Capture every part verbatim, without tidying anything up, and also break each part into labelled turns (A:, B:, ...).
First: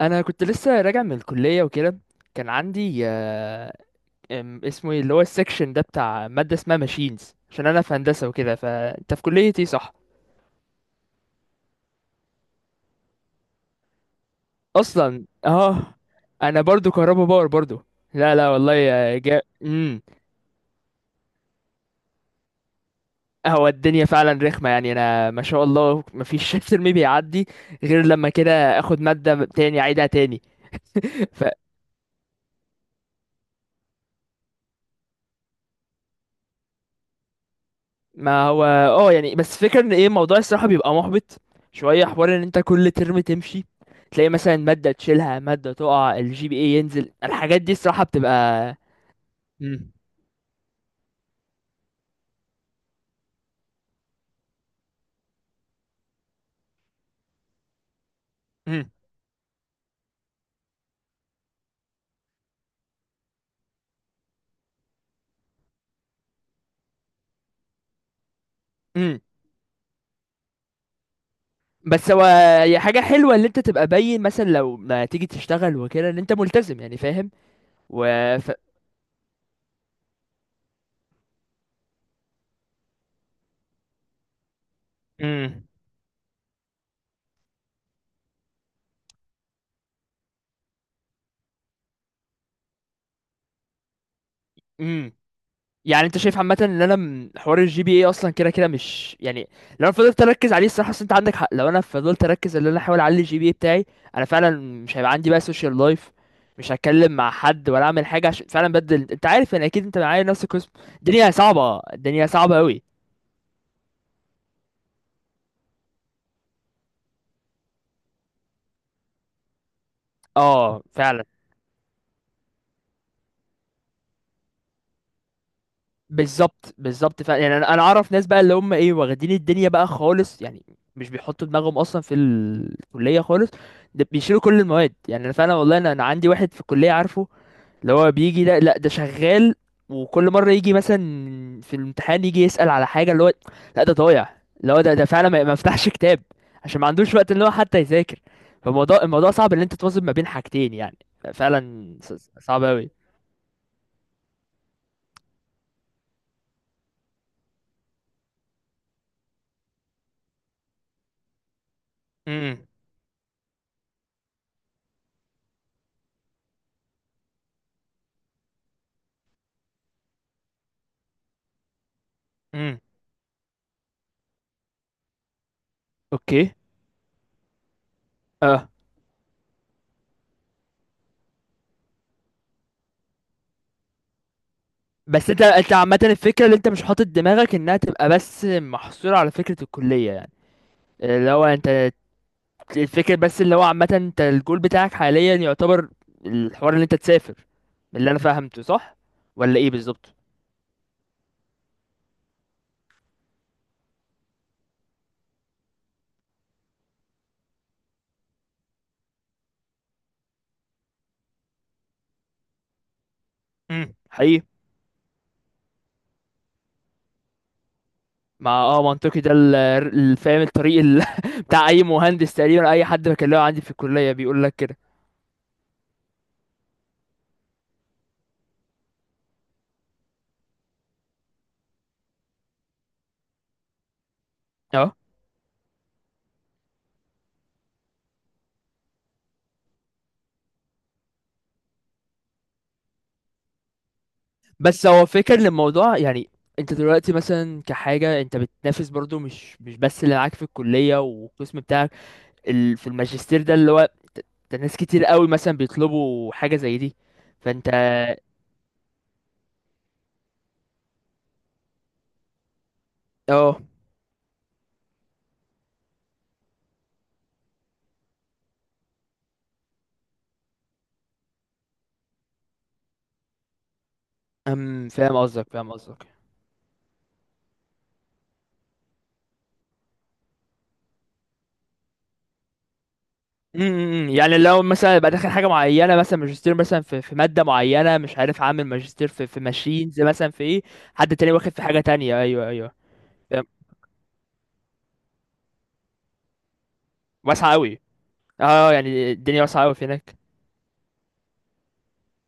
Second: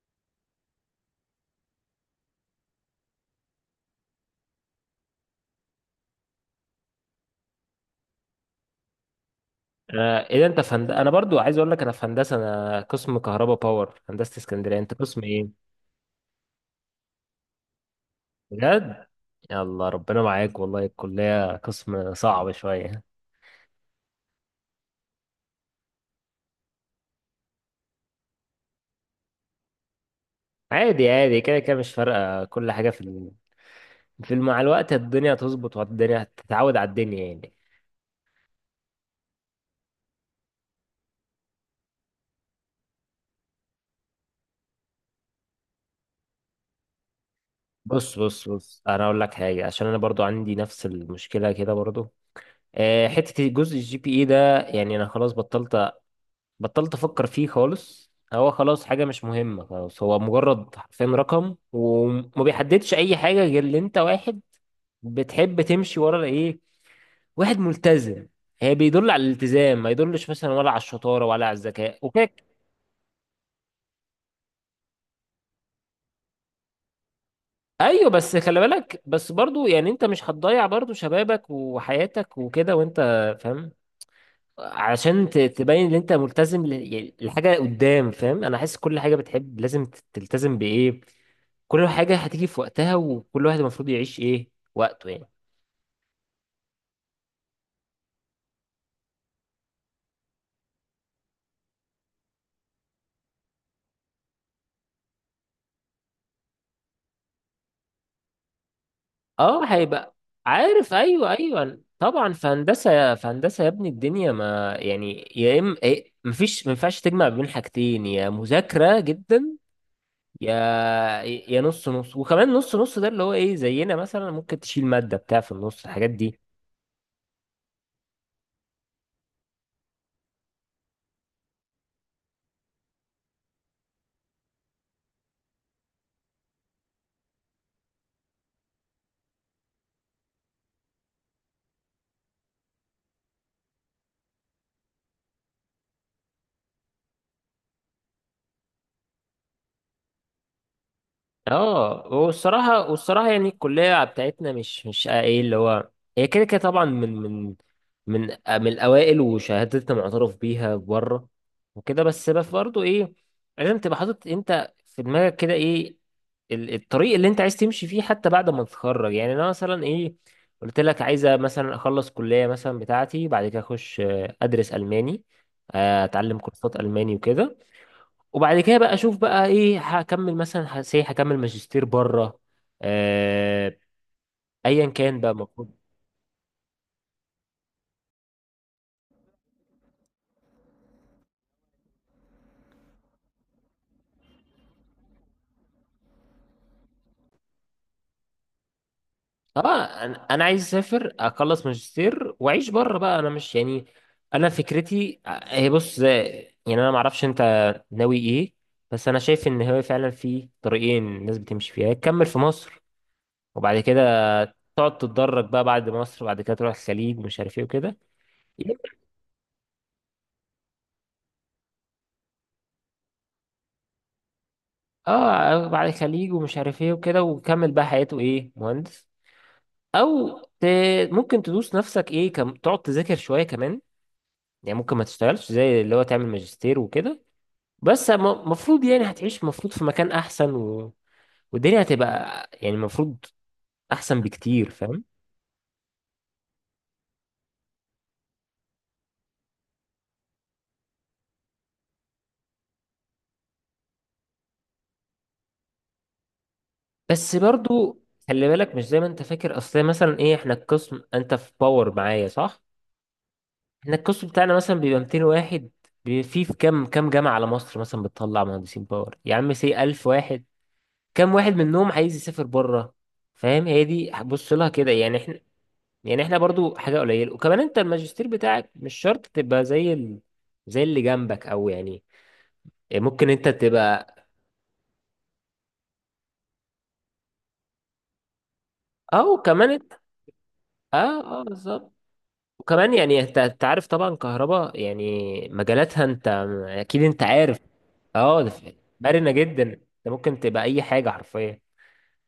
A: انا كنت لسه راجع من الكليه وكده. كان عندي آه، ام- اسمه ايه اللي هو السكشن ده بتاع ماده اسمها ماشينز، عشان انا في هندسه وكده. فانت في كليه ايه؟ صح.
B: انا ايه ده انت في هند... انا برضو عايز اقول لك انا في هندسه. انا قسم كهرباء باور، هندسه اسكندريه. انت قسم
A: اصلا
B: ايه؟
A: اه انا برضو كهربا باور برضو. لا، لا والله
B: بجد؟
A: يا جا.
B: يلا،
A: امم
B: ربنا معاك والله، الكليه قسم صعب شويه.
A: هو الدنيا فعلا رخمه يعني، انا ما شاء الله مفيش ترم بيعدي غير لما كده اخد ماده تاني اعيدها تاني.
B: عادي عادي، كده كده مش فارقه، كل حاجه في ال... في الم- مع الوقت الدنيا هتظبط، والدنيا هتتعود على الدنيا يعني.
A: ما هو اه يعني بس فكرة ان ايه، الموضوع الصراحة بيبقى محبط. شوية حوار ان انت كل ترم تمشي، تلاقي مثلا مادة تشيلها، مادة تقع، الجي بي اي ينزل، الحاجات دي الصراحة
B: بص بص
A: بتبقى.
B: بص، انا اقول لك حاجه، عشان
A: مم.
B: انا برضو عندي نفس المشكله كده برضو. آه، حته جزء الجي بي اي ده، يعني انا خلاص بطلت بطلت افكر فيه خالص. هو خلاص
A: مم.
B: حاجة مش مهمة، خلاص. هو مجرد حرفيا رقم، وما بيحددش اي حاجة، غير ان انت واحد بتحب تمشي ورا ايه، واحد ملتزم. هي بيدل
A: مم.
B: على الالتزام، ما يدلش مثلا ولا على الشطارة ولا على الذكاء
A: بس هو
B: وكده.
A: هي حاجة حلوة ان انت تبقى باين، مثلا لو ما تيجي تشتغل وكده، ان انت ملتزم يعني فاهم. و
B: ايوه، بس
A: ف...
B: خلي بالك، بس برضو يعني، انت مش هتضيع برضو شبابك وحياتك وكده، وانت فاهم. علشان ت-
A: مم.
B: تبين ان انت ملتزم، ل- يعني لحاجه قدام، فاهم؟ انا حاسس كل حاجه بتحب لازم ت- تلتزم بايه. كل حاجه هتيجي في وقتها، وكل واحد المفروض يعيش ايه وقته
A: مم.
B: يعني.
A: يعني انت شايف عامه ان انا م- حوار الجي بي اي اصلا كده كده مش يعني، لو انا فضلت اركز عليه الصراحه، اصل انت عندك حق. لو انا فضلت اركز ان انا احاول اعلي الجي بي اي بتاعي، انا فعلا مش هيبقى عندي بقى سوشيال لايف، مش هتكلم مع حد ولا اعمل حاجه، عشان فعلا بدل، انت عارف
B: اه،
A: يعني، اكيد انت
B: هيبقى.
A: معايا نفس القسم.
B: عارف، ايوه
A: الدنيا صعبه،
B: ايوه
A: الدنيا
B: طبعا، في
A: صعبه قوي.
B: هندسه، في هندسه يا ابني، الدنيا ما يعني، يا اما إيه، مفيش، ما ينفعش تجمع بين حاجتين، يا مذاكره جدا، يا
A: اه فعلا.
B: يا نص نص، وكمان نص نص، ده اللي هو ايه، زينا مثلا ممكن تشيل ماده بتاع في النص الحاجات دي.
A: بالظبط بالظبط فعلا يعني، انا انا اعرف ناس بقى اللي هم ايه واخدين الدنيا بقى خالص يعني، مش بيحطوا دماغهم اصلا في الكليه خالص، ده بيشيلوا كل المواد. يعني انا فعلا والله، انا انا عندي واحد في الكليه عارفه، اللي هو بيجي ده، لا ده شغال، وكل مرة يجي مثلا في الامتحان يجي يسأل على حاجة، اللي هو لا ده ضايع، اللي هو ده ده فعلا ما ما فتحش كتاب، عشان ما عندوش وقت اللي هو حتى يذاكر. فالموضوع الموضوع صعب ان انت توازن ما بين حاجتين يعني. فعلا
B: اه،
A: ص- صعب اوي.
B: والصراحه والصراحه يعني الكليه بتاعتنا مش مش ايه اللي هو، هي كده كده طبعا من من من من الاوائل، وشهادتنا معترف بيها بره وكده، بس بس
A: امم.
B: برضه ايه، لازم تبقى حاطط انت في دماغك كده ايه ال- الطريق اللي انت عايز تمشي فيه حتى بعد ما تتخرج. يعني انا مثلا ايه، قلت لك عايزه مثلا اخلص كليه مثلا
A: امم.
B: بتاعتي، بعد كده اخش آه، ادرس الماني، آه، اتعلم
A: اوكي.
B: كورسات الماني وكده، وبعد
A: اه.
B: كده بقى اشوف بقى ايه، هكمل مثلا هسي هكمل ماجستير بره. آه ايا كان
A: بس
B: بقى
A: انت
B: المفروض.
A: انت عامة الفكرة اللي انت مش حاطط دماغك انها تبقى بس محصورة على فكرة الكلية يعني. اللي هو انت، الفكرة بس اللي هو عامة، انت الجول بتاعك حاليا يعتبر الحوار اللي انت تسافر، من اللي انا فهمته صح، ولا
B: اه
A: ايه بالظبط؟
B: انا أنا عايز اسافر، اخلص ماجستير واعيش بره بقى، انا مش يعني، انا فكرتي آه، هي بص زي. يعني انا ما اعرفش انت ناوي ايه. بس انا شايف ان هو فعلا في طريقين الناس بتمشي فيها، يا تكمل في مصر، وبعد
A: امم
B: كده
A: حقيقي.
B: تقعد تتدرج بقى بعد مصر، وبعد كده تروح الخليج ومش عارف ايه وكده.
A: مع اه منطقي، ده ال- ال- فاهم الطريق ال... بتاع اي مهندس تقريبا. اي حد بكلمه عندي في الكلية بيقول لك كده.
B: اه، بعد الخليج ومش عارف ايه وكده، وكمل بقى حياته ايه، مهندس. او ت... ممكن تدوس نفسك، ايه كم... تقعد تذاكر شويه كمان، يعني
A: اه
B: ممكن ما تشتغلش، زي اللي هو تعمل ماجستير وكده. بس المفروض يعني هتعيش المفروض في مكان احسن، و... والدنيا هتبقى، يعني المفروض احسن بكتير،
A: بس
B: فاهم.
A: هو فكر للموضوع يعني. انت دلوقتي مثلا كحاجة انت بتنافس برضو مش مش بس اللي معاك في الكلية والقسم بتاعك. ال... في الماجستير ده اللي هو ت- ده ناس كتير قوي مثلا بيطلبوا حاجة زي دي.
B: بس
A: فانت
B: برضو خلي بالك، مش زي ما انت فاكر، اصل مثلا ايه، احنا القسم، انت في باور معايا، صح؟
A: اه.
B: احنا القسم بتاعنا مثلا بيبقى ميتين واحد، بي- في في كام كام جامعه على مصر مثلا بتطلع مهندسين باور، يا عم سي ألف واحد، كام واحد منهم عايز يسافر بره؟ فاهم، هي دي بص لها
A: امم،
B: كده، يعني
A: فاهم
B: احنا،
A: قصدك فاهم قصدك.
B: يعني احنا برضو حاجه قليله. وكمان انت الماجستير بتاعك مش شرط تبقى زي ال... زي اللي جنبك، او يعني ممكن انت
A: امم،
B: تبقى،
A: يعني لو مثلا يبقى داخل حاجه معينه، مثلا ماجستير مثلا في في ماده معينه، مش عارف، عامل ماجستير في
B: او
A: في
B: كمان انت.
A: ماشينز مثلا، في ايه، حد تاني
B: اه اه،
A: واخد في حاجه
B: بالظبط.
A: تانية. ايوه، ايوه
B: وكمان يعني انت
A: فاهم.
B: أنت عارف طبعا كهرباء، يعني مجالاتها انت اكيد انت
A: واسعه
B: عارف.
A: قوي.
B: اه ده،
A: اه
B: ف-
A: يعني
B: مرنه
A: الدنيا واسعه
B: جدا،
A: قوي في
B: انت
A: هناك.
B: ممكن تبقى اي حاجه حرفيا،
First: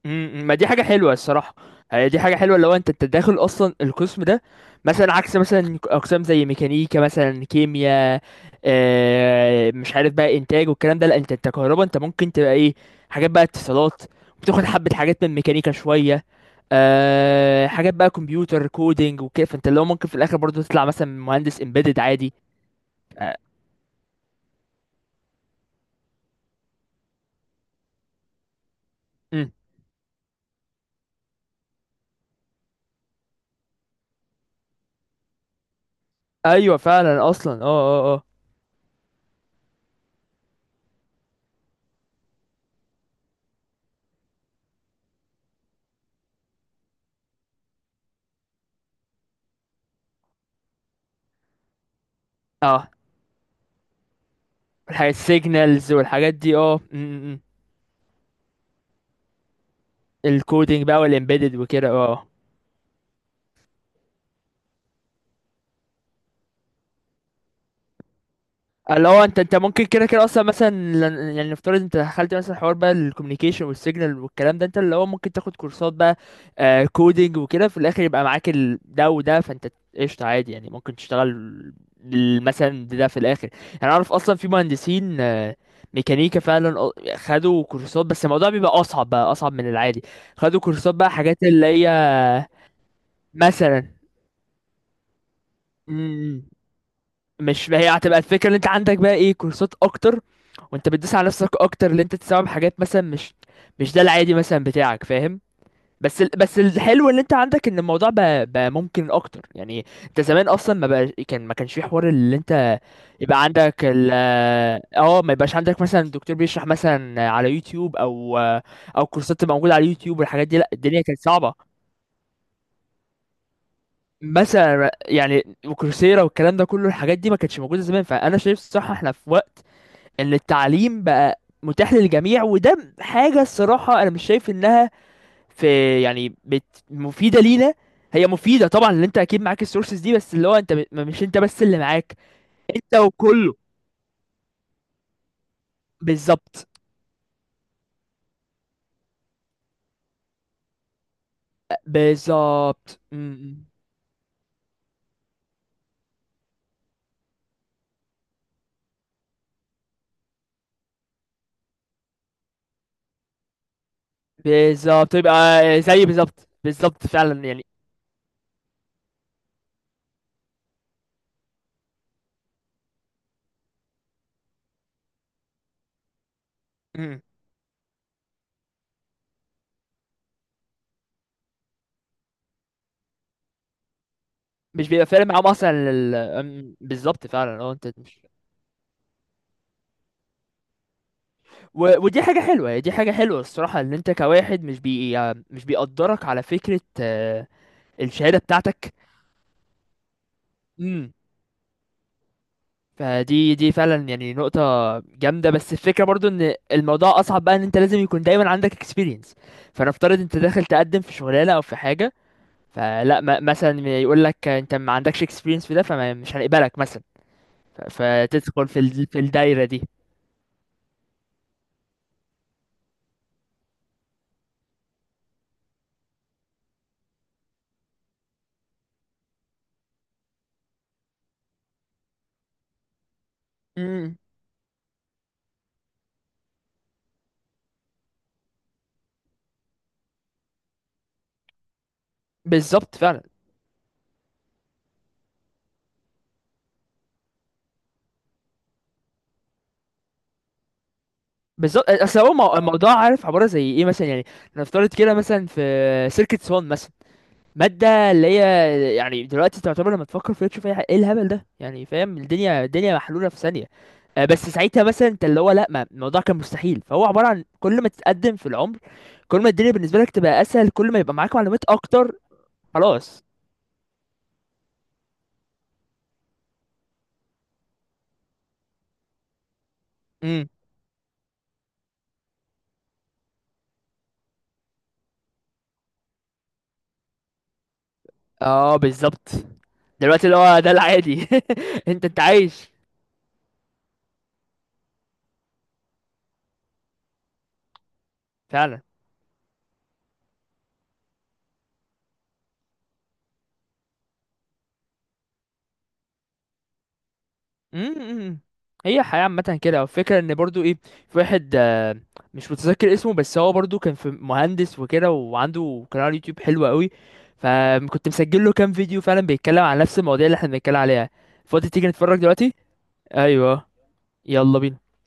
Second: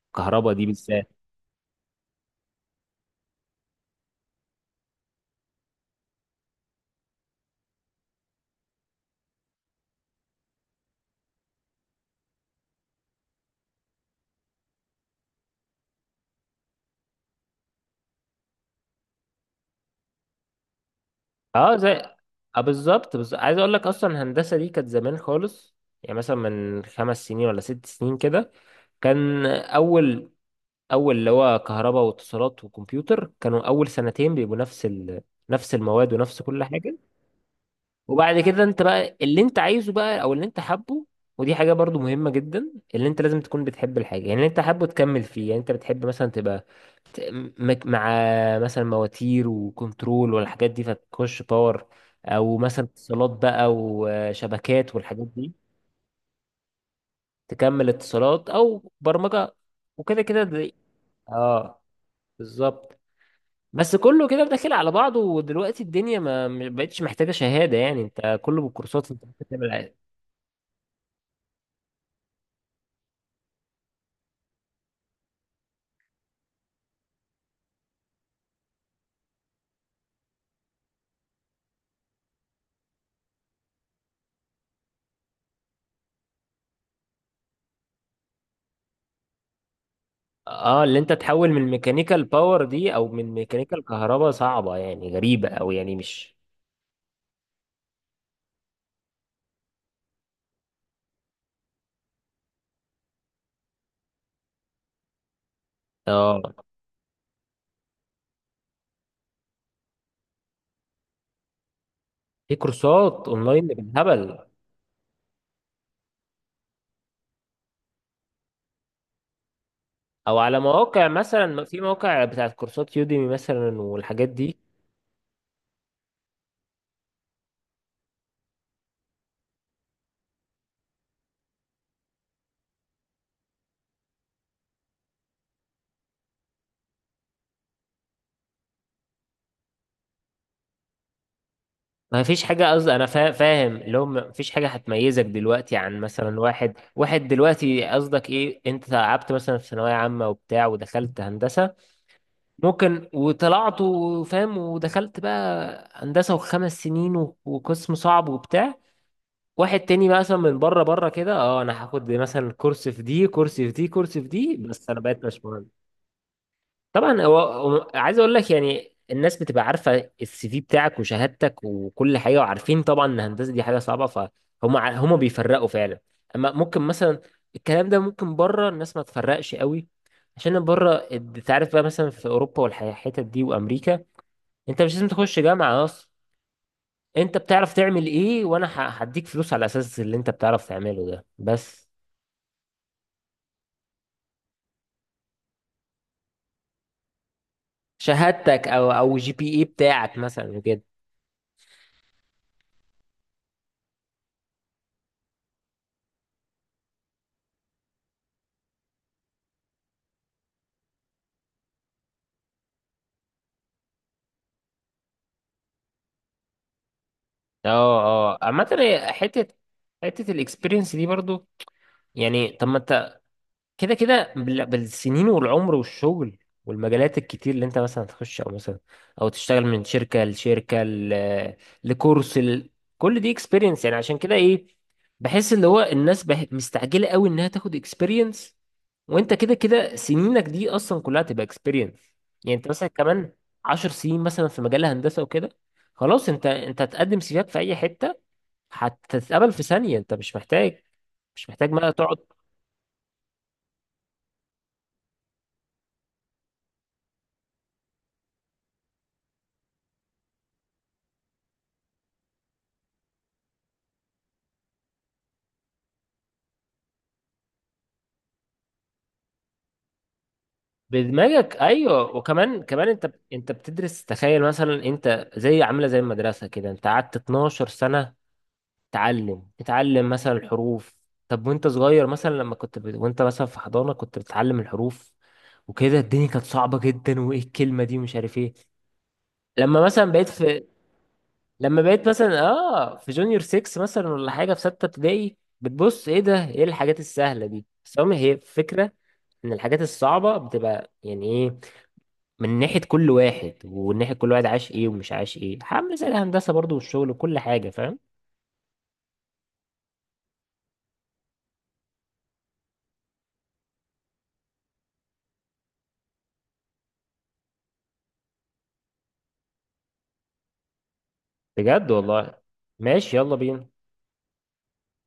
A: امم،
B: الكهرباء
A: ما
B: دي
A: دي حاجة
B: بالذات.
A: حلوة الصراحة. هي دي حاجة حلوة لو انت انت داخل اصلا القسم ده، مثلا عكس مثلا اقسام زي ميكانيكا مثلا كيمياء. آه مش عارف بقى انتاج والكلام ده. لا انت انت كهربا، انت ممكن تبقى ايه، حاجات بقى اتصالات، بتاخد حبة حاجات من ميكانيكا شوية، آه حاجات بقى كمبيوتر كودينج وكده، فانت لو ممكن في الاخر برضه تطلع مثلا مهندس
B: اه
A: امبيدد
B: زي
A: عادي.
B: اه بالظبط، بس
A: آه.
B: عايز اقول لك، اصلا الهندسه دي كانت زمان خالص، يعني مثلا من خمس سنين ولا ست سنين كده، كان
A: مم.
B: اول اول اللي هو كهرباء واتصالات وكمبيوتر كانوا اول سنتين بيبقوا نفس ال... نفس المواد ونفس كل
A: ايوه
B: حاجه.
A: فعلا اصلا اه اه اه.
B: وبعد كده انت بقى اللي انت عايزه بقى او اللي انت حابه. ودي حاجه برضو مهمه جدا، اللي انت لازم تكون بتحب الحاجه، يعني اللي انت حابه تكمل فيه. يعني انت بتحب مثلا تبقى مك- مع مثلا مواتير وكنترول والحاجات دي، فتخش باور. او مثلا
A: اه
B: اتصالات بقى، وشبكات
A: الحاجات
B: والحاجات دي،
A: السيجنالز والحاجات دي اه، مم، مم.
B: تكمل اتصالات او برمجة وكده، كده دي،
A: الكودينج بقى والامبيدد
B: اه
A: وكده اه.
B: بالظبط. بس كله كده داخل على بعضه، ودلوقتي الدنيا ما ما بقتش محتاجة شهادة، يعني انت كله
A: اللي
B: بالكورسات
A: هو
B: انت
A: انت
B: ممكن
A: انت
B: تعمل
A: ممكن
B: عادي.
A: كده كده اصلا مثلا لن- يعني نفترض انت دخلت مثلا حوار بقى الكوميونيكيشن والسيجنال والكلام ده، انت اللي هو ممكن تاخد كورسات بقى آه كودينج وكده، في الاخر يبقى معاك ال- ده وده. فانت قشطة عادي يعني، ممكن تشتغل ال- مثلا ده في الاخر. يعني اعرف اصلا في مهندسين آه ميكانيكا فعلا اه- خدوا كورسات، بس الموضوع بيبقى اصعب بقى، اصعب من العادي، خدوا
B: اه،
A: كورسات
B: اللي
A: بقى
B: انت
A: حاجات
B: تحول من
A: اللي هي
B: ميكانيكال باور دي او من
A: مثلا.
B: ميكانيكال كهرباء، صعبة يعني غريبة، او يعني مش.
A: مم. مش ما هي هتبقى الفكره ان انت عندك بقى ايه كورسات اكتر، وانت بتدوس على نفسك اكتر اللي انت تستوعب حاجات مثلا، مش مش ده العادي مثلا بتاعك فاهم. بس ال...
B: اه،
A: بس الحلو ان انت عندك ان الموضوع بقى, بقى ممكن اكتر يعني. انت زمان اصلا ما بقى كان ما كانش في حوار اللي
B: في
A: انت
B: كورسات
A: يبقى
B: اونلاين
A: عندك ال
B: بالهبل،
A: اه ما يبقاش عندك مثلا دكتور بيشرح مثلا على يوتيوب، او او كورسات تبقى موجوده على يوتيوب
B: او
A: والحاجات دي.
B: على
A: لا الدنيا
B: مواقع،
A: كانت
B: مثلا
A: صعبه.
B: في مواقع بتاعت كورسات يوديمي مثلا والحاجات دي.
A: مثلا يعني وكورسيرا والكلام ده كله الحاجات دي ما كانتش موجوده زمان. فانا شايف الصراحه احنا في وقت ان التعليم بقى متاح للجميع، وده حاجة الصراحة انا مش شايف انها في يعني بت مفيدة لينا. هي مفيدة طبعا اللي انت اكيد معاك السورسز دي، بس اللي هو انت ب- مش انت بس اللي معاك
B: ما فيش حاجه،
A: انت
B: قصدي انا فا-
A: وكله.
B: فاهم اللي هو ما فيش حاجه هتميزك دلوقتي عن مثلا
A: بالظبط،
B: واحد، واحد دلوقتي، قصدك ايه، انت تعبت مثلا في ثانويه عامه وبتاع، ودخلت هندسه
A: بالظبط
B: ممكن،
A: م- م.
B: وطلعت وفاهم، ودخلت بقى هندسه، وخمس سنين و- وقسم صعب وبتاع، واحد تاني بقى مثلا من بره، بره كده، اه انا هاخد مثلا كورس في دي كورس في دي كورس في دي، بس انا
A: بالظبط
B: بقيت
A: يبقى
B: مش مهندس.
A: زي، بالظبط بالظبط
B: طبعا، هو
A: فعلا يعني.
B: هو- عايز اقول لك، يعني الناس بتبقى عارفه السي في بتاعك وشهادتك وكل حاجه، وعارفين طبعا ان الهندسه دي حاجه صعبه فهم، ع- هم بيفرقوا فعلا. اما ممكن مثلا
A: م.
B: الكلام ده ممكن بره الناس ما تفرقش قوي، عشان بره انت عارف بقى مثلا في اوروبا والحتت دي وامريكا، انت
A: مش
B: مش
A: بيبقى
B: لازم
A: فارق
B: تخش
A: معاهم اصلا
B: جامعه اصلا،
A: ال- م- بالظبط
B: انت
A: فعلا
B: بتعرف
A: اه انت
B: تعمل
A: مش.
B: ايه، وانا ه- هديك فلوس على اساس اللي انت بتعرف تعمله ده
A: و...
B: بس،
A: ودي حاجة حلوة، دي حاجة حلوة الصراحة ان انت كواحد مش بي يعني، مش بيقدرك على فكرة آه، الشهاده
B: شهادتك او
A: بتاعتك.
B: او جي بي اي بتاعك مثلا.
A: امم، فدي دي فعلا يعني نقطة جامدة. بس الفكرة برضو ان الموضوع اصعب بقى، ان انت لازم يكون دايما عندك experience. فنفترض انت داخل تقدم في شغلانة او في حاجة، فلا م- مثلا يقول لك انت ما عندكش experience في ده، فمش هنقبلك مثلا. ف-
B: اه اه، عامة
A: فتدخل في ال-
B: هي
A: في
B: حتة
A: الدايرة دي.
B: حتة الاكسبيرينس دي برضو، يعني طب ما انت كده كده بال- بالسنين والعمر والشغل، والمجالات الكتير اللي انت مثلا تخش، او مثلا او تشتغل من شركة لشركة ل- لكورس ل... كل دي اكسبيرينس، يعني
A: امم
B: عشان كده ايه، بحس اللي هو الناس بح... مستعجلة قوي انها تاخد اكسبيرينس، وانت كده كده سنينك دي اصلا كلها تبقى اكسبيرينس. يعني انت مثلا
A: بالظبط فعلا.
B: كمان عشر سنين مثلا في مجال الهندسة وكده، خلاص، انت انت هتقدم سيفك في اي حتة، هتتقبل في ثانية، انت مش محتاج، مش محتاج
A: بالظبط،
B: بقى تقعد.
A: اصل هو مو- الموضوع عارف عبارة زي ايه مثلا يعني. نفترض كده مثلا في سيركت سوان مثلا، مادة اللي هي يعني دلوقتي تعتبر، لما تفكر فيها تشوف ايه، إيه الهبل ده يعني فاهم، الدنيا الدنيا محلولة في ثانية. آه، بس ساعتها مثلا انت اللي هو لا، ما الموضوع كان مستحيل. فهو عبارة عن كل ما تتقدم في العمر، كل ما الدنيا بالنسبة لك تبقى اسهل، كل ما يبقى معاك
B: بدماغك،
A: معلومات اكتر.
B: ايوه، وكمان كمان انت
A: خلاص.
B: انت بتدرس، تخيل مثلا انت زي عامله زي المدرسه كده، انت قعدت اتناشر سنه تعلم تتعلم مثلا
A: امم.
B: الحروف. طب وانت صغير مثلا، لما كنت ب... وانت مثلا في حضانه كنت بتتعلم الحروف وكده، الدنيا كانت صعبه جدا، وايه الكلمه دي ومش عارف ايه.
A: اه بالظبط.
B: لما مثلا
A: دلوقتي
B: بقيت
A: اللي هو
B: في
A: ده العادي.
B: لما
A: انت
B: بقيت
A: انت
B: مثلا
A: عايش
B: اه في جونيور سيكس مثلا، ولا حاجه في سته ابتدائي، بتبص ايه ده، ايه الحاجات السهله دي. بس هم، هي
A: فعلا.
B: فكره من الحاجات الصعبة، بتبقى يعني ايه، من ناحية كل واحد، وناحية كل واحد عاش ايه ومش عاش ايه، عامل زي الهندسة برضو والشغل وكل حاجة، فاهم.
A: امم. هي الحياة عامة كده. والفكرة ان برضو ايه، في واحد آه، مش متذكر اسمه، بس هو برضو كان في مهندس وكده، وعنده قناة على اليوتيوب حلوة قوي. فكنت مسجل له كام فيديو فعلا بيتكلم عن نفس المواضيع اللي احنا بنتكلم عليها. فاضي تيجي
B: بجد
A: نتفرج
B: والله.
A: دلوقتي؟
B: ماشي، يلا
A: ايوه،
B: بينا.
A: يلا بينا.